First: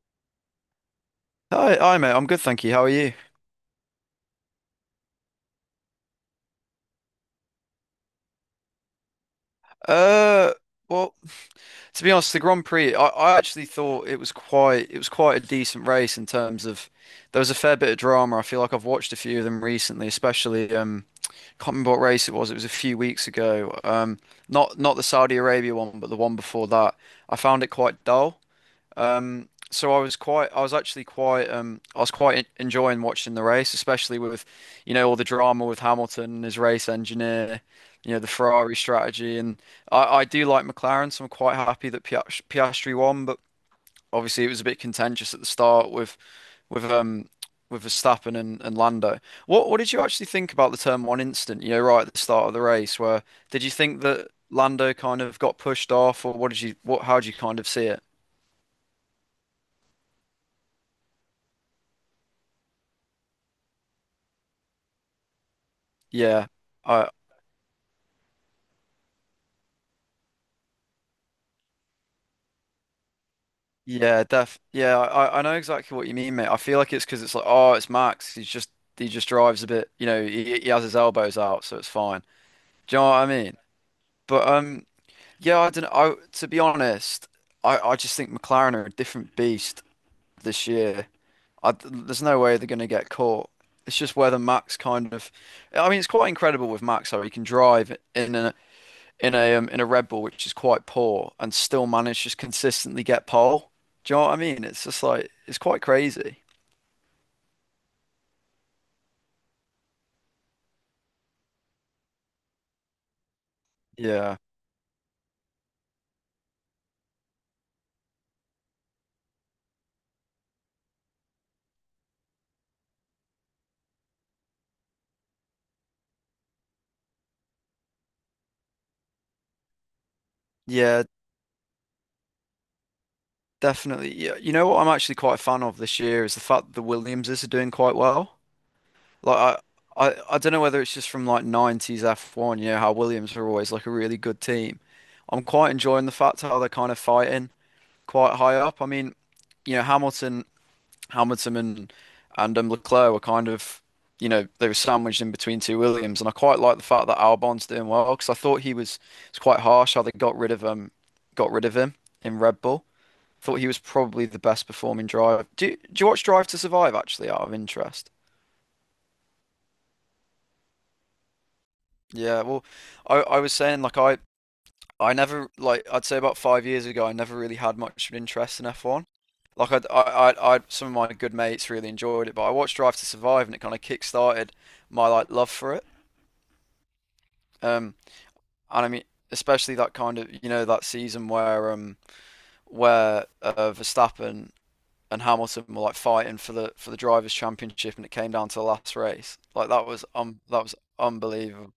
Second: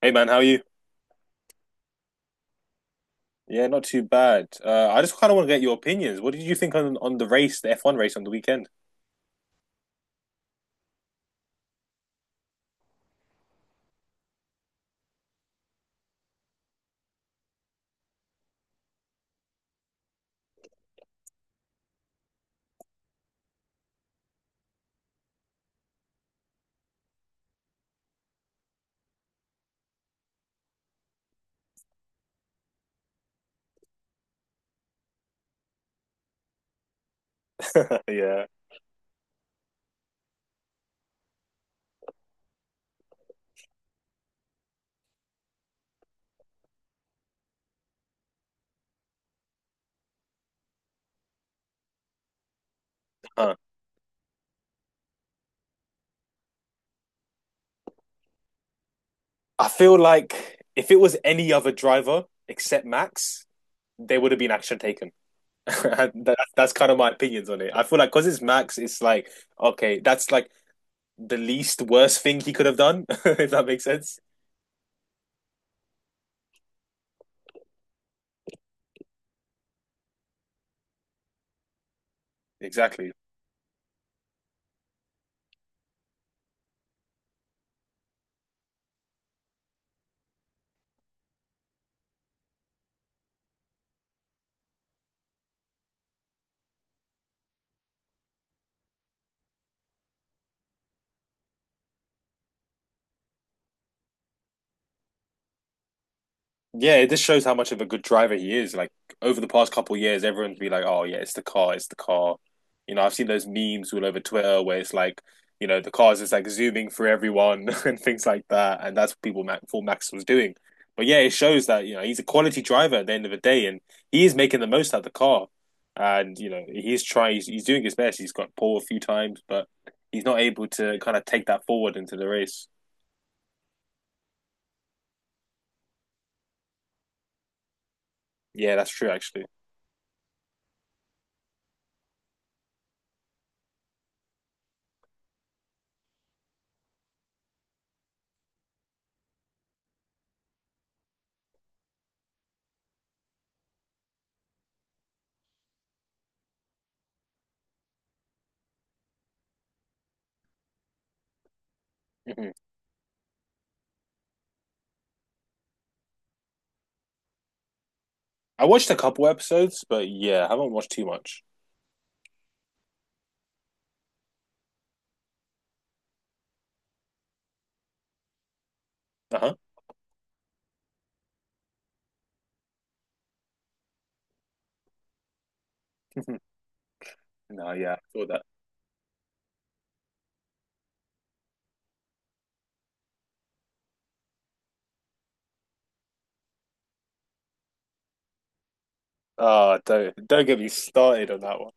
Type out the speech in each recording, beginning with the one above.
Hey man, how are you? Hi, hi, mate. I'm good, thank you. How are you? Yeah, not too bad. I just kind of want to get your opinions. What did you think on the race, the F1 race on the weekend? Uh, well, to be honest, the Grand Prix, I actually thought it was quite a decent race in terms of there was a fair bit of drama. I feel like I've watched a few of them recently, especially can't remember what race it was. It was a few weeks ago. Not the Saudi Arabia one, but the one before that. I found it quite dull. So I was quite, I was actually quite, I was quite enjoying watching the race, especially with, you know, all the drama with Hamilton and his race engineer, you know, the Yeah. Ferrari strategy, and I do like McLaren, so I'm quite happy that Piastri won, but obviously it was a bit contentious at the start with with um with Verstappen and, Lando. What did you actually think about the turn one incident? You know, right at the start of the race, where Huh. did you think that Lando kind of got pushed off, or what did you, what, how did you kind of see it? I feel like if it was any other driver except Max, there would have been action taken. That, Yeah. that's kind of my I, opinions on it. I feel like because it's Max, it's like, okay, that's like the least worst thing he could have done, if that makes sense. Yeah, def yeah, I know exactly what you mean, mate. I feel like it's because it's like, oh, it's Max. He just drives a bit, you know, he has his elbows out, so it's fine. Do you know Exactly. what I mean? But yeah, I don't. I to be honest, I just think McLaren are a different beast this year. There's no way they're gonna get caught. It's just whether Max I mean, it's quite incredible with Max how he can drive in a Red Bull, which is quite poor, and still manage to just consistently get pole. Do you know what I mean? It's just like it's quite crazy. Yeah, it just shows how much of a good driver he is. Like over the past couple of years, everyone's been like, "Oh yeah, it's the car, it's the car." I've seen those memes all over Yeah, Twitter where it's like, the car's just like zooming through everyone and things like that, and that's what people Max, thought Max was doing. But yeah, it shows that he's a quality driver at the end of the day, and he is making the most out of the car. And he's trying, he's doing his best. He's got pole a few times, but he's not able to yeah, kind of take that forward into the race. definitely. Yeah, you know what I'm actually quite a fan of this year is the fact that the Williamses are doing quite well. Yeah, that's true actually. Like I, I don't know whether it's just from like 90s F1, you know how Williams were always like a really good team. I'm quite enjoying the fact how they're kind of fighting quite high up. I mean, you know, Hamilton and Leclerc were kind of, you know, they were sandwiched in between two Williams, and I quite like the fact that Albon's doing well because I thought he was it's quite harsh how they got rid of him in Red Bull. Thought he was probably the best performing driver. Do you watch Drive to Survive actually out of interest? I watched a couple episodes, but yeah, I haven't watched too much. Yeah, well, I was saying like I never like I'd say about 5 years ago I never really had much of an interest in F1. Uh Like I'd, some of my good mates really enjoyed it, but I watched Drive to Survive and it kind of kick-started my like love for it. huh. No, yeah, Um, I saw that. and I mean, especially that kind of you know that season where Verstappen and Hamilton were like fighting for the drivers' championship and it came down to the last race. Like Ah, don't don't get that me was started on that one. unbelievable.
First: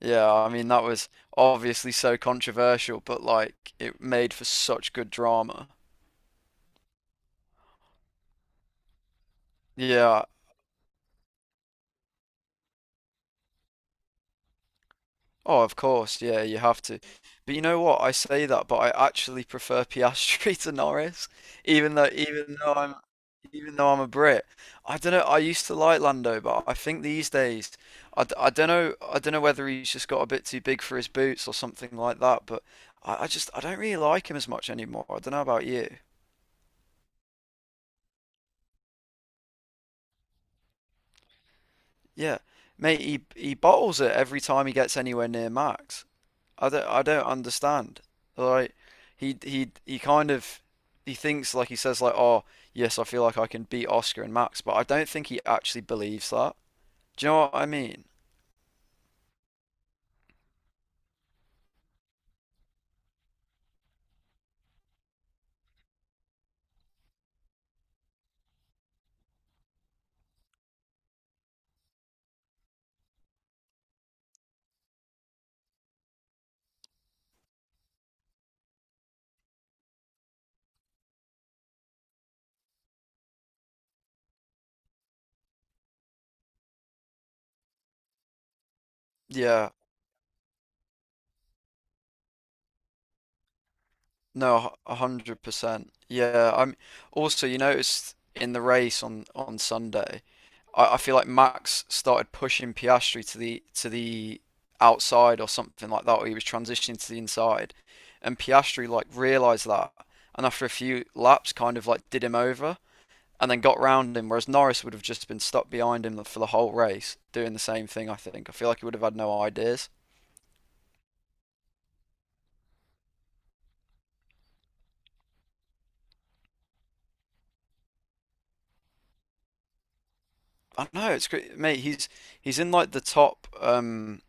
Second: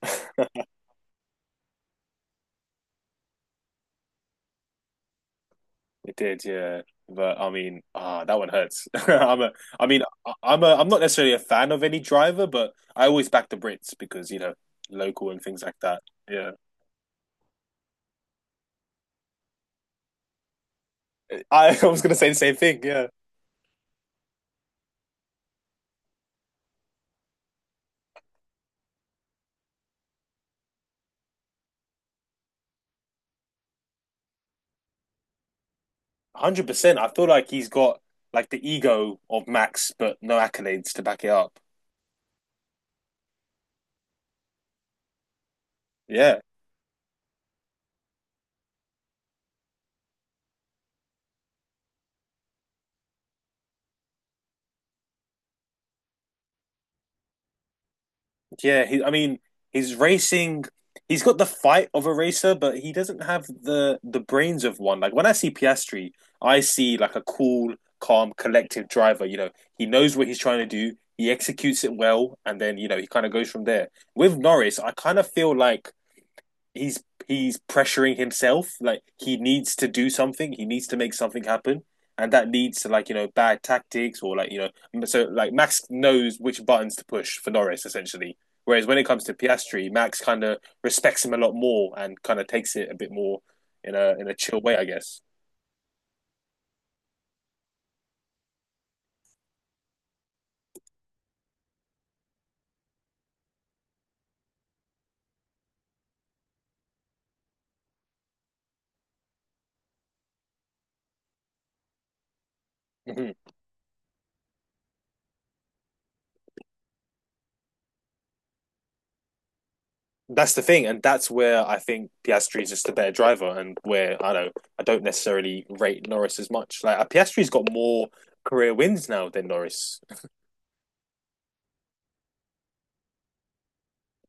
Yeah, I mean that was obviously so controversial, but like it made for such good drama. It did, yeah. But I mean, ah, that one hurts. I mean, Yeah. I'm not necessarily a fan of any driver, but I always back the Brits because local and Oh, things of like that. course. Yeah, Yeah, you have to. But you know what? I say that, but I actually prefer Piastri to Norris, I, I even was though gonna say the same even though thing. I'm Yeah, even though I'm a Brit. I don't know. I used to like Lando, but I think these days I don't know whether he's just got a bit too big for his boots or something like that, but I just I don't really like him as much anymore. I don't know about you. 100%. I feel like he's got like the ego of Max, but no accolades to back it up. Yeah, mate, he bottles it every time he gets anywhere near max. Yeah. I don't understand. Like he kind of he thinks like he says like oh yes I feel like I can beat Oscar and Max, but I don't think he actually believes that. Do you know what I mean? Yeah, he, I mean, he's racing. He's got the fight of a racer, but he doesn't have the brains of one. Like when I see Piastri, I see like a cool, calm, collective driver. He knows what he's trying to do. He executes it well, and then he kind of goes from there. With Norris, I kind of feel like he's pressuring himself. Like he needs to do something. He needs to make something happen, and that leads to like bad tactics or like so like Max knows which buttons to push for Norris essentially. Whereas when it comes to Yeah, Piastri, Max kind of respects him a lot more and kind of takes it a bit more in a chill no, way, I a guess. hundred percent. Yeah, I'm also you noticed in the race on Sunday, I feel like Max started pushing Piastri to the outside or something like that, or he was transitioning to the inside, and Piastri like realised that, and after a few laps, kind of like did him over Mm-hmm. and then got round him, whereas Norris would have just been stuck behind him for the whole race doing the same thing. I feel like he would have had no ideas. That's the thing, and that's where I think Piastri is just a better driver, and where I don't necessarily rate Norris as much. Like Piastri's got more career wins now than Norris. I don't know it's great, mate. He's in like the top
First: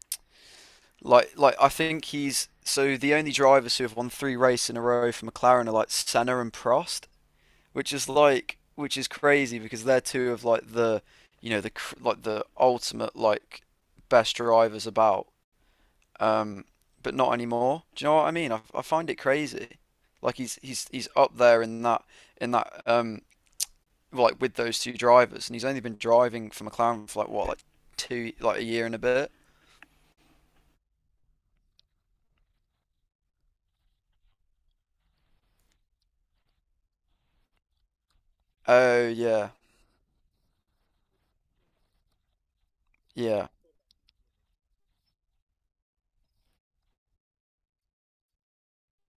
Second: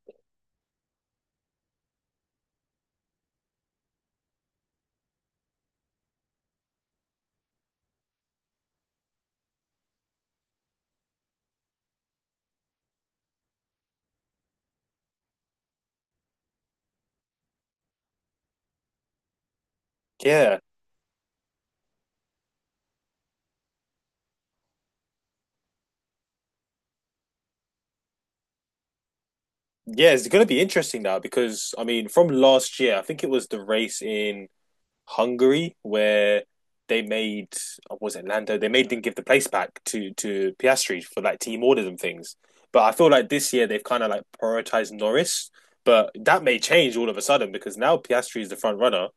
like I think he's so the only drivers who have won three races in a row for McLaren are like Senna and Prost, which is which is crazy because they're two of like the, you know, the like the ultimate like best drivers about. Um, but not anymore. Do you know what I mean? I find it crazy. Like Yeah, he's up there in that in that um like with those two drivers, and he's only been driving for McLaren for like what like two like a year and a bit. Yeah, it's going to be interesting now because I mean, from last year, I think it was the race in Hungary where they made what was it Lando? They made them Oh give the place yeah, back to Piastri for like team orders and things. But I feel like yeah, this year they've kind of like prioritized Norris, but that may change all of a sudden because now Piastri is the front runner.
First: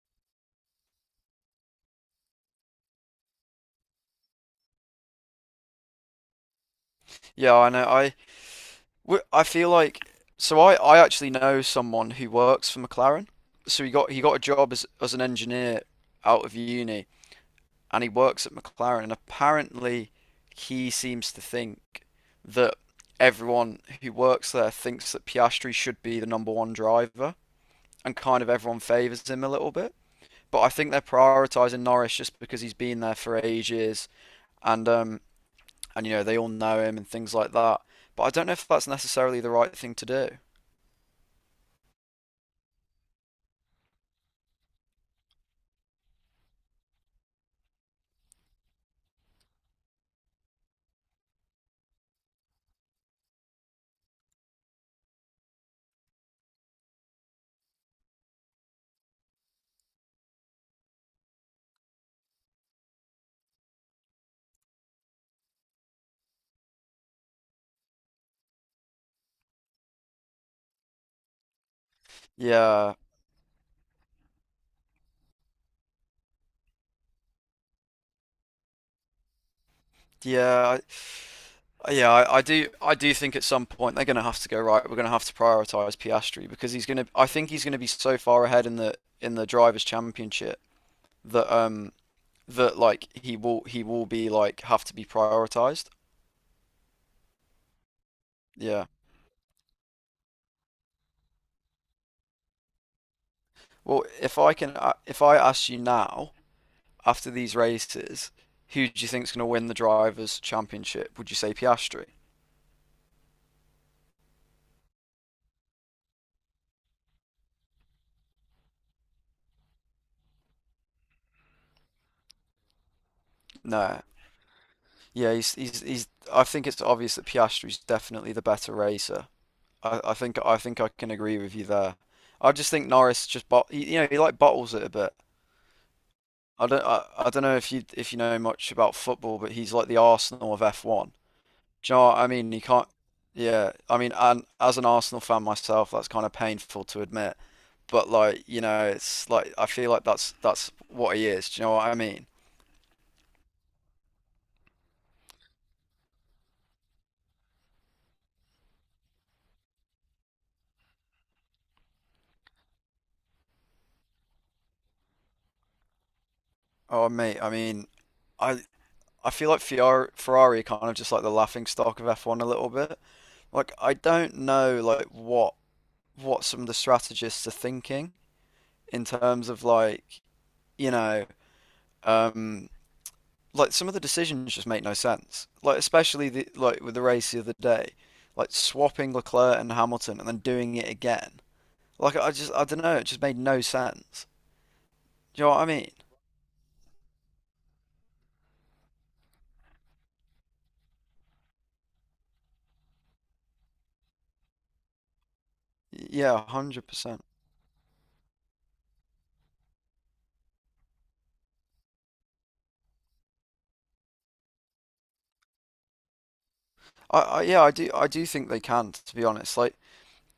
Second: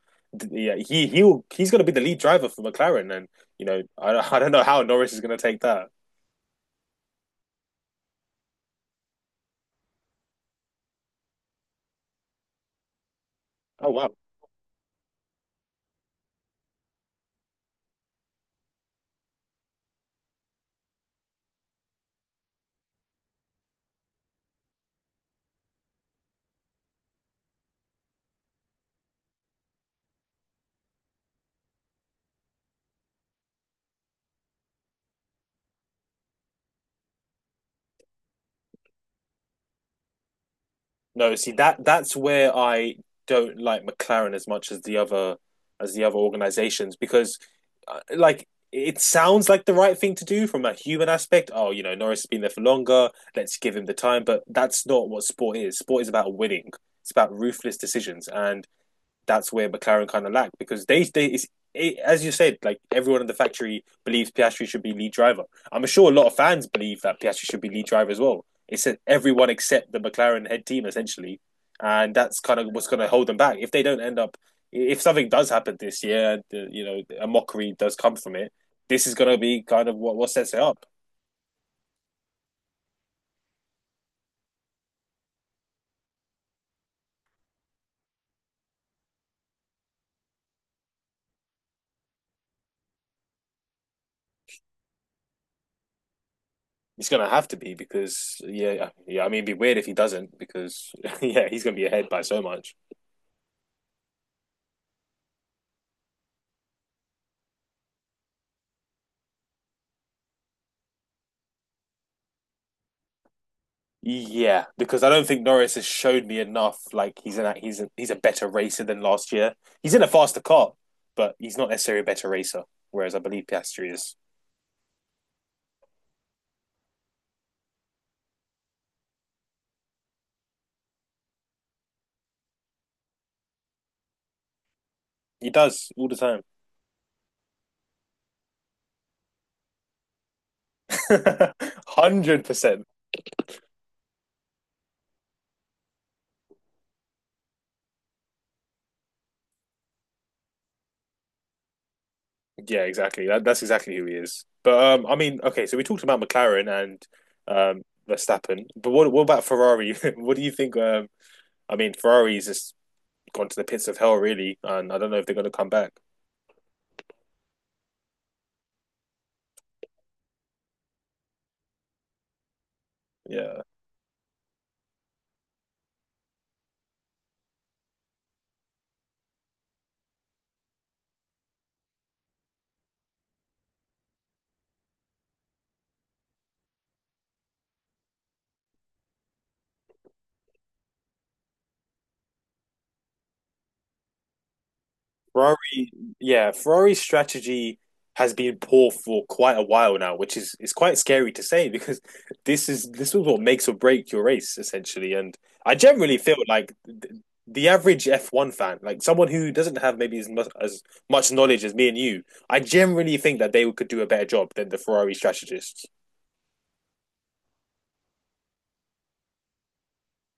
Yeah, he's going to be the lead driver for McLaren, and I I don't know how Norris is going to take that. yeah. I know. I I feel like so I actually know someone who works for McLaren. So Oh wow. he got a job as an engineer out of uni and he works at McLaren and apparently he seems to think that everyone who works there thinks that Piastri should be the number one driver and kind of everyone favours him a little bit. But I think they're prioritising Norris just because he's been there for ages and um and you know they all know him and things like that. But I don't know if that's necessarily the right thing to do. No, see that's where I don't like McLaren as much as the other organizations because like it sounds like the right thing to do from a human aspect. Oh, you know, Norris has been there for longer. Let's give him the time. But that's not what sport is. Sport is about winning. It's about ruthless decisions. And that's where McLaren kind of lacked because they it's, it, as you said, like everyone in the factory believes Piastri should be lead driver. I'm sure a lot of fans believe that Piastri should be lead driver as well. It's everyone except the McLaren head team essentially, and that's kind of what's Yeah, going to hold them back. If they don't end up, if something does happen this year, the, you know, a mockery does come from it. This is going to be kind of what sets it yeah, up. yeah. I do think at some point they're going to have to go right. We're going to have to prioritize Piastri because he's going to. I think he's going to be so far ahead in the Drivers' Championship that um that like he will be like have to be prioritized. It's going to have to be because Yeah. yeah, yeah. I mean, it'd be weird if he doesn't because yeah, he's going to be ahead by so much. Well, if I can, if I ask you now after these races, who do you think's going to win the Drivers' Championship? Would you say Piastri? Yeah, because I don't think Norris has showed me enough. Like he's a better racer than last year. He's in a faster car, but he's not necessarily a better racer. Whereas I believe Piastri No. is. Yeah, he's. I think it's obvious that Piastri's definitely the better racer. I think I can agree with you there. I just think Norris just bot you know he like bottles it a bit. He does all the time, I don't know if you know much about football, but he's like the Arsenal of F1. Do you know what I hundred mean? He percent. can't. Yeah, I mean, and as an Arsenal fan myself, that's kind of painful to admit. But like you know, it's like I feel like that's what he is. Do you know what I mean? Yeah, exactly. That's exactly who he is. But I mean, okay. So we talked about McLaren and um, Verstappen, but what about Ferrari? What do you think? I mean, Ferrari's just gone to the pits of hell, really, and I don't know if they're going to come back. Oh mate, I mean, I I feel like Ferrari are kind of just like the laughing stock of F1 a little bit. Yeah. Like I don't know like what some of the strategists are thinking in terms of like, you know, um, like some of the decisions just make no sense. Like especially the like with the race the other day, like swapping Leclerc and Hamilton and then doing it again. Like I just I don't know, it just made no sense. Do you know what I mean? Ferrari, yeah, Ferrari's strategy has been poor for quite a while now, which is quite scary to say because this is what makes or break your race essentially. And I generally Yeah, feel like 100%. the average F1 fan, like someone who doesn't have maybe as much knowledge as me and you, I generally think that they could do a better job than the Ferrari strategists. I do think they can, to be honest. Like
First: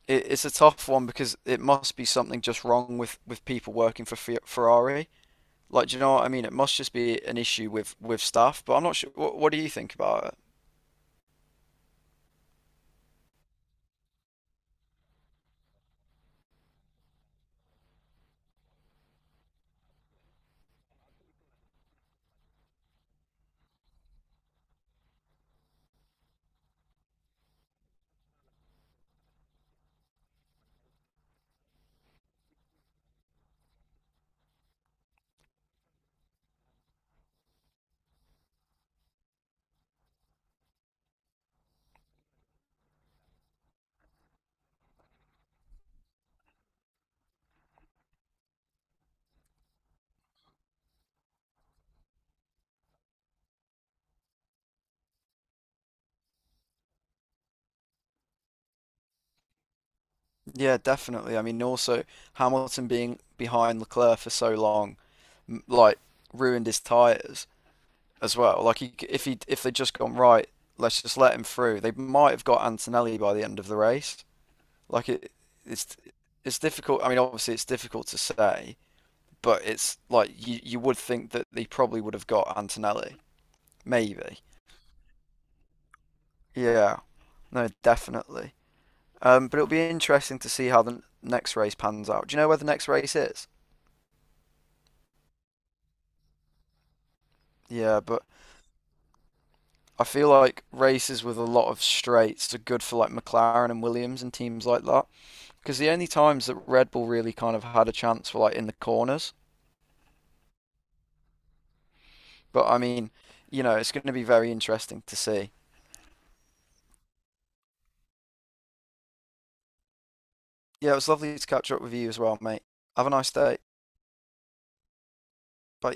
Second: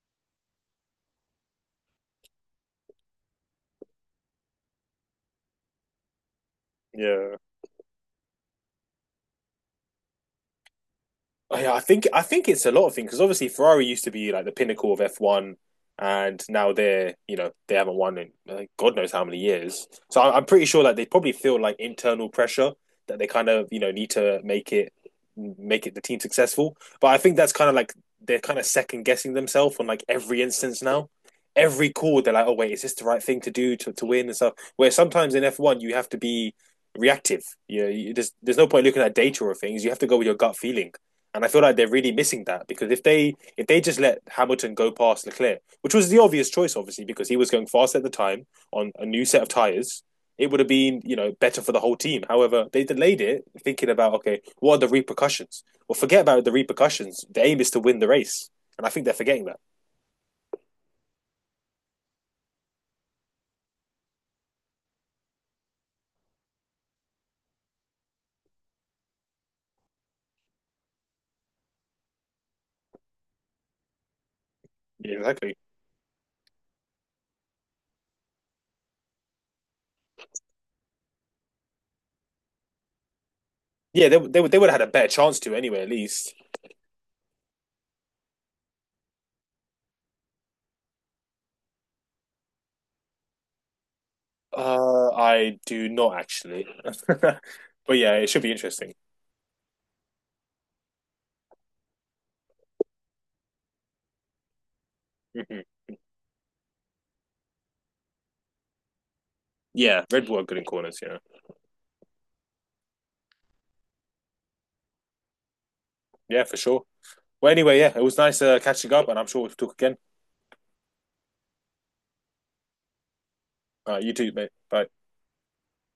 it's a tough one because it must be something just wrong with people working for Fe Ferrari. Like, do you know what I mean? It must just be Yeah. an issue with staff, but I'm not sure. What do you think about it? Oh, yeah, I think it's a lot of things because obviously Ferrari used to be like the pinnacle of F1, and now they're they haven't won in God knows how many years. So I'm pretty sure that they probably feel like internal pressure that they kind of need to make it the team successful. But I think that's kind of like they're kind of second guessing themselves on like every instance now. Every call they're like, oh wait, is this the right thing to do to win and stuff? Where sometimes in F1 you have to be reactive. There's no point looking at data or things. You have to go with your gut feeling, and I feel like they're really missing that because if they just let Hamilton go past Leclerc, which was the obvious choice, obviously, because he was going fast at the time on a new set of tires, it would have been better for the whole team. However, they delayed it, thinking about okay, what are the repercussions? Well, forget about the repercussions. The aim is to win the race, and I think they're forgetting that. Yeah, definitely. I mean, also Hamilton being behind Leclerc for so long, like ruined his tires as well. Like, if he if they'd just gone right, let's just let him through. They might have got Antonelli by the end of the race. Like, Yeah, exactly. it's it's difficult. I mean, obviously it's difficult to say, but it's like you would think that they probably would have got Antonelli, Yeah, maybe. They would have had a better chance to anyway, at least. Yeah, no, definitely. But it'll be interesting to see how the next race pans out. Do you know where the next race is? I do not actually, but Yeah, yeah, but it should be interesting. I feel like races with a lot of straights are good for like McLaren and Williams and teams like that. Hmm. Because the only times that Red Bull really kind of had a chance were like in the corners. Yeah, Red Bull are good in corners. Yeah, But I mean, you know, it's going to be very interesting to see. yeah, for sure. Well, anyway, yeah, it was nice catching up, and I'm sure we'll talk again. Yeah, it was lovely to catch up with you as well, mate. Have a nice day. You too, mate. Bye. Bye.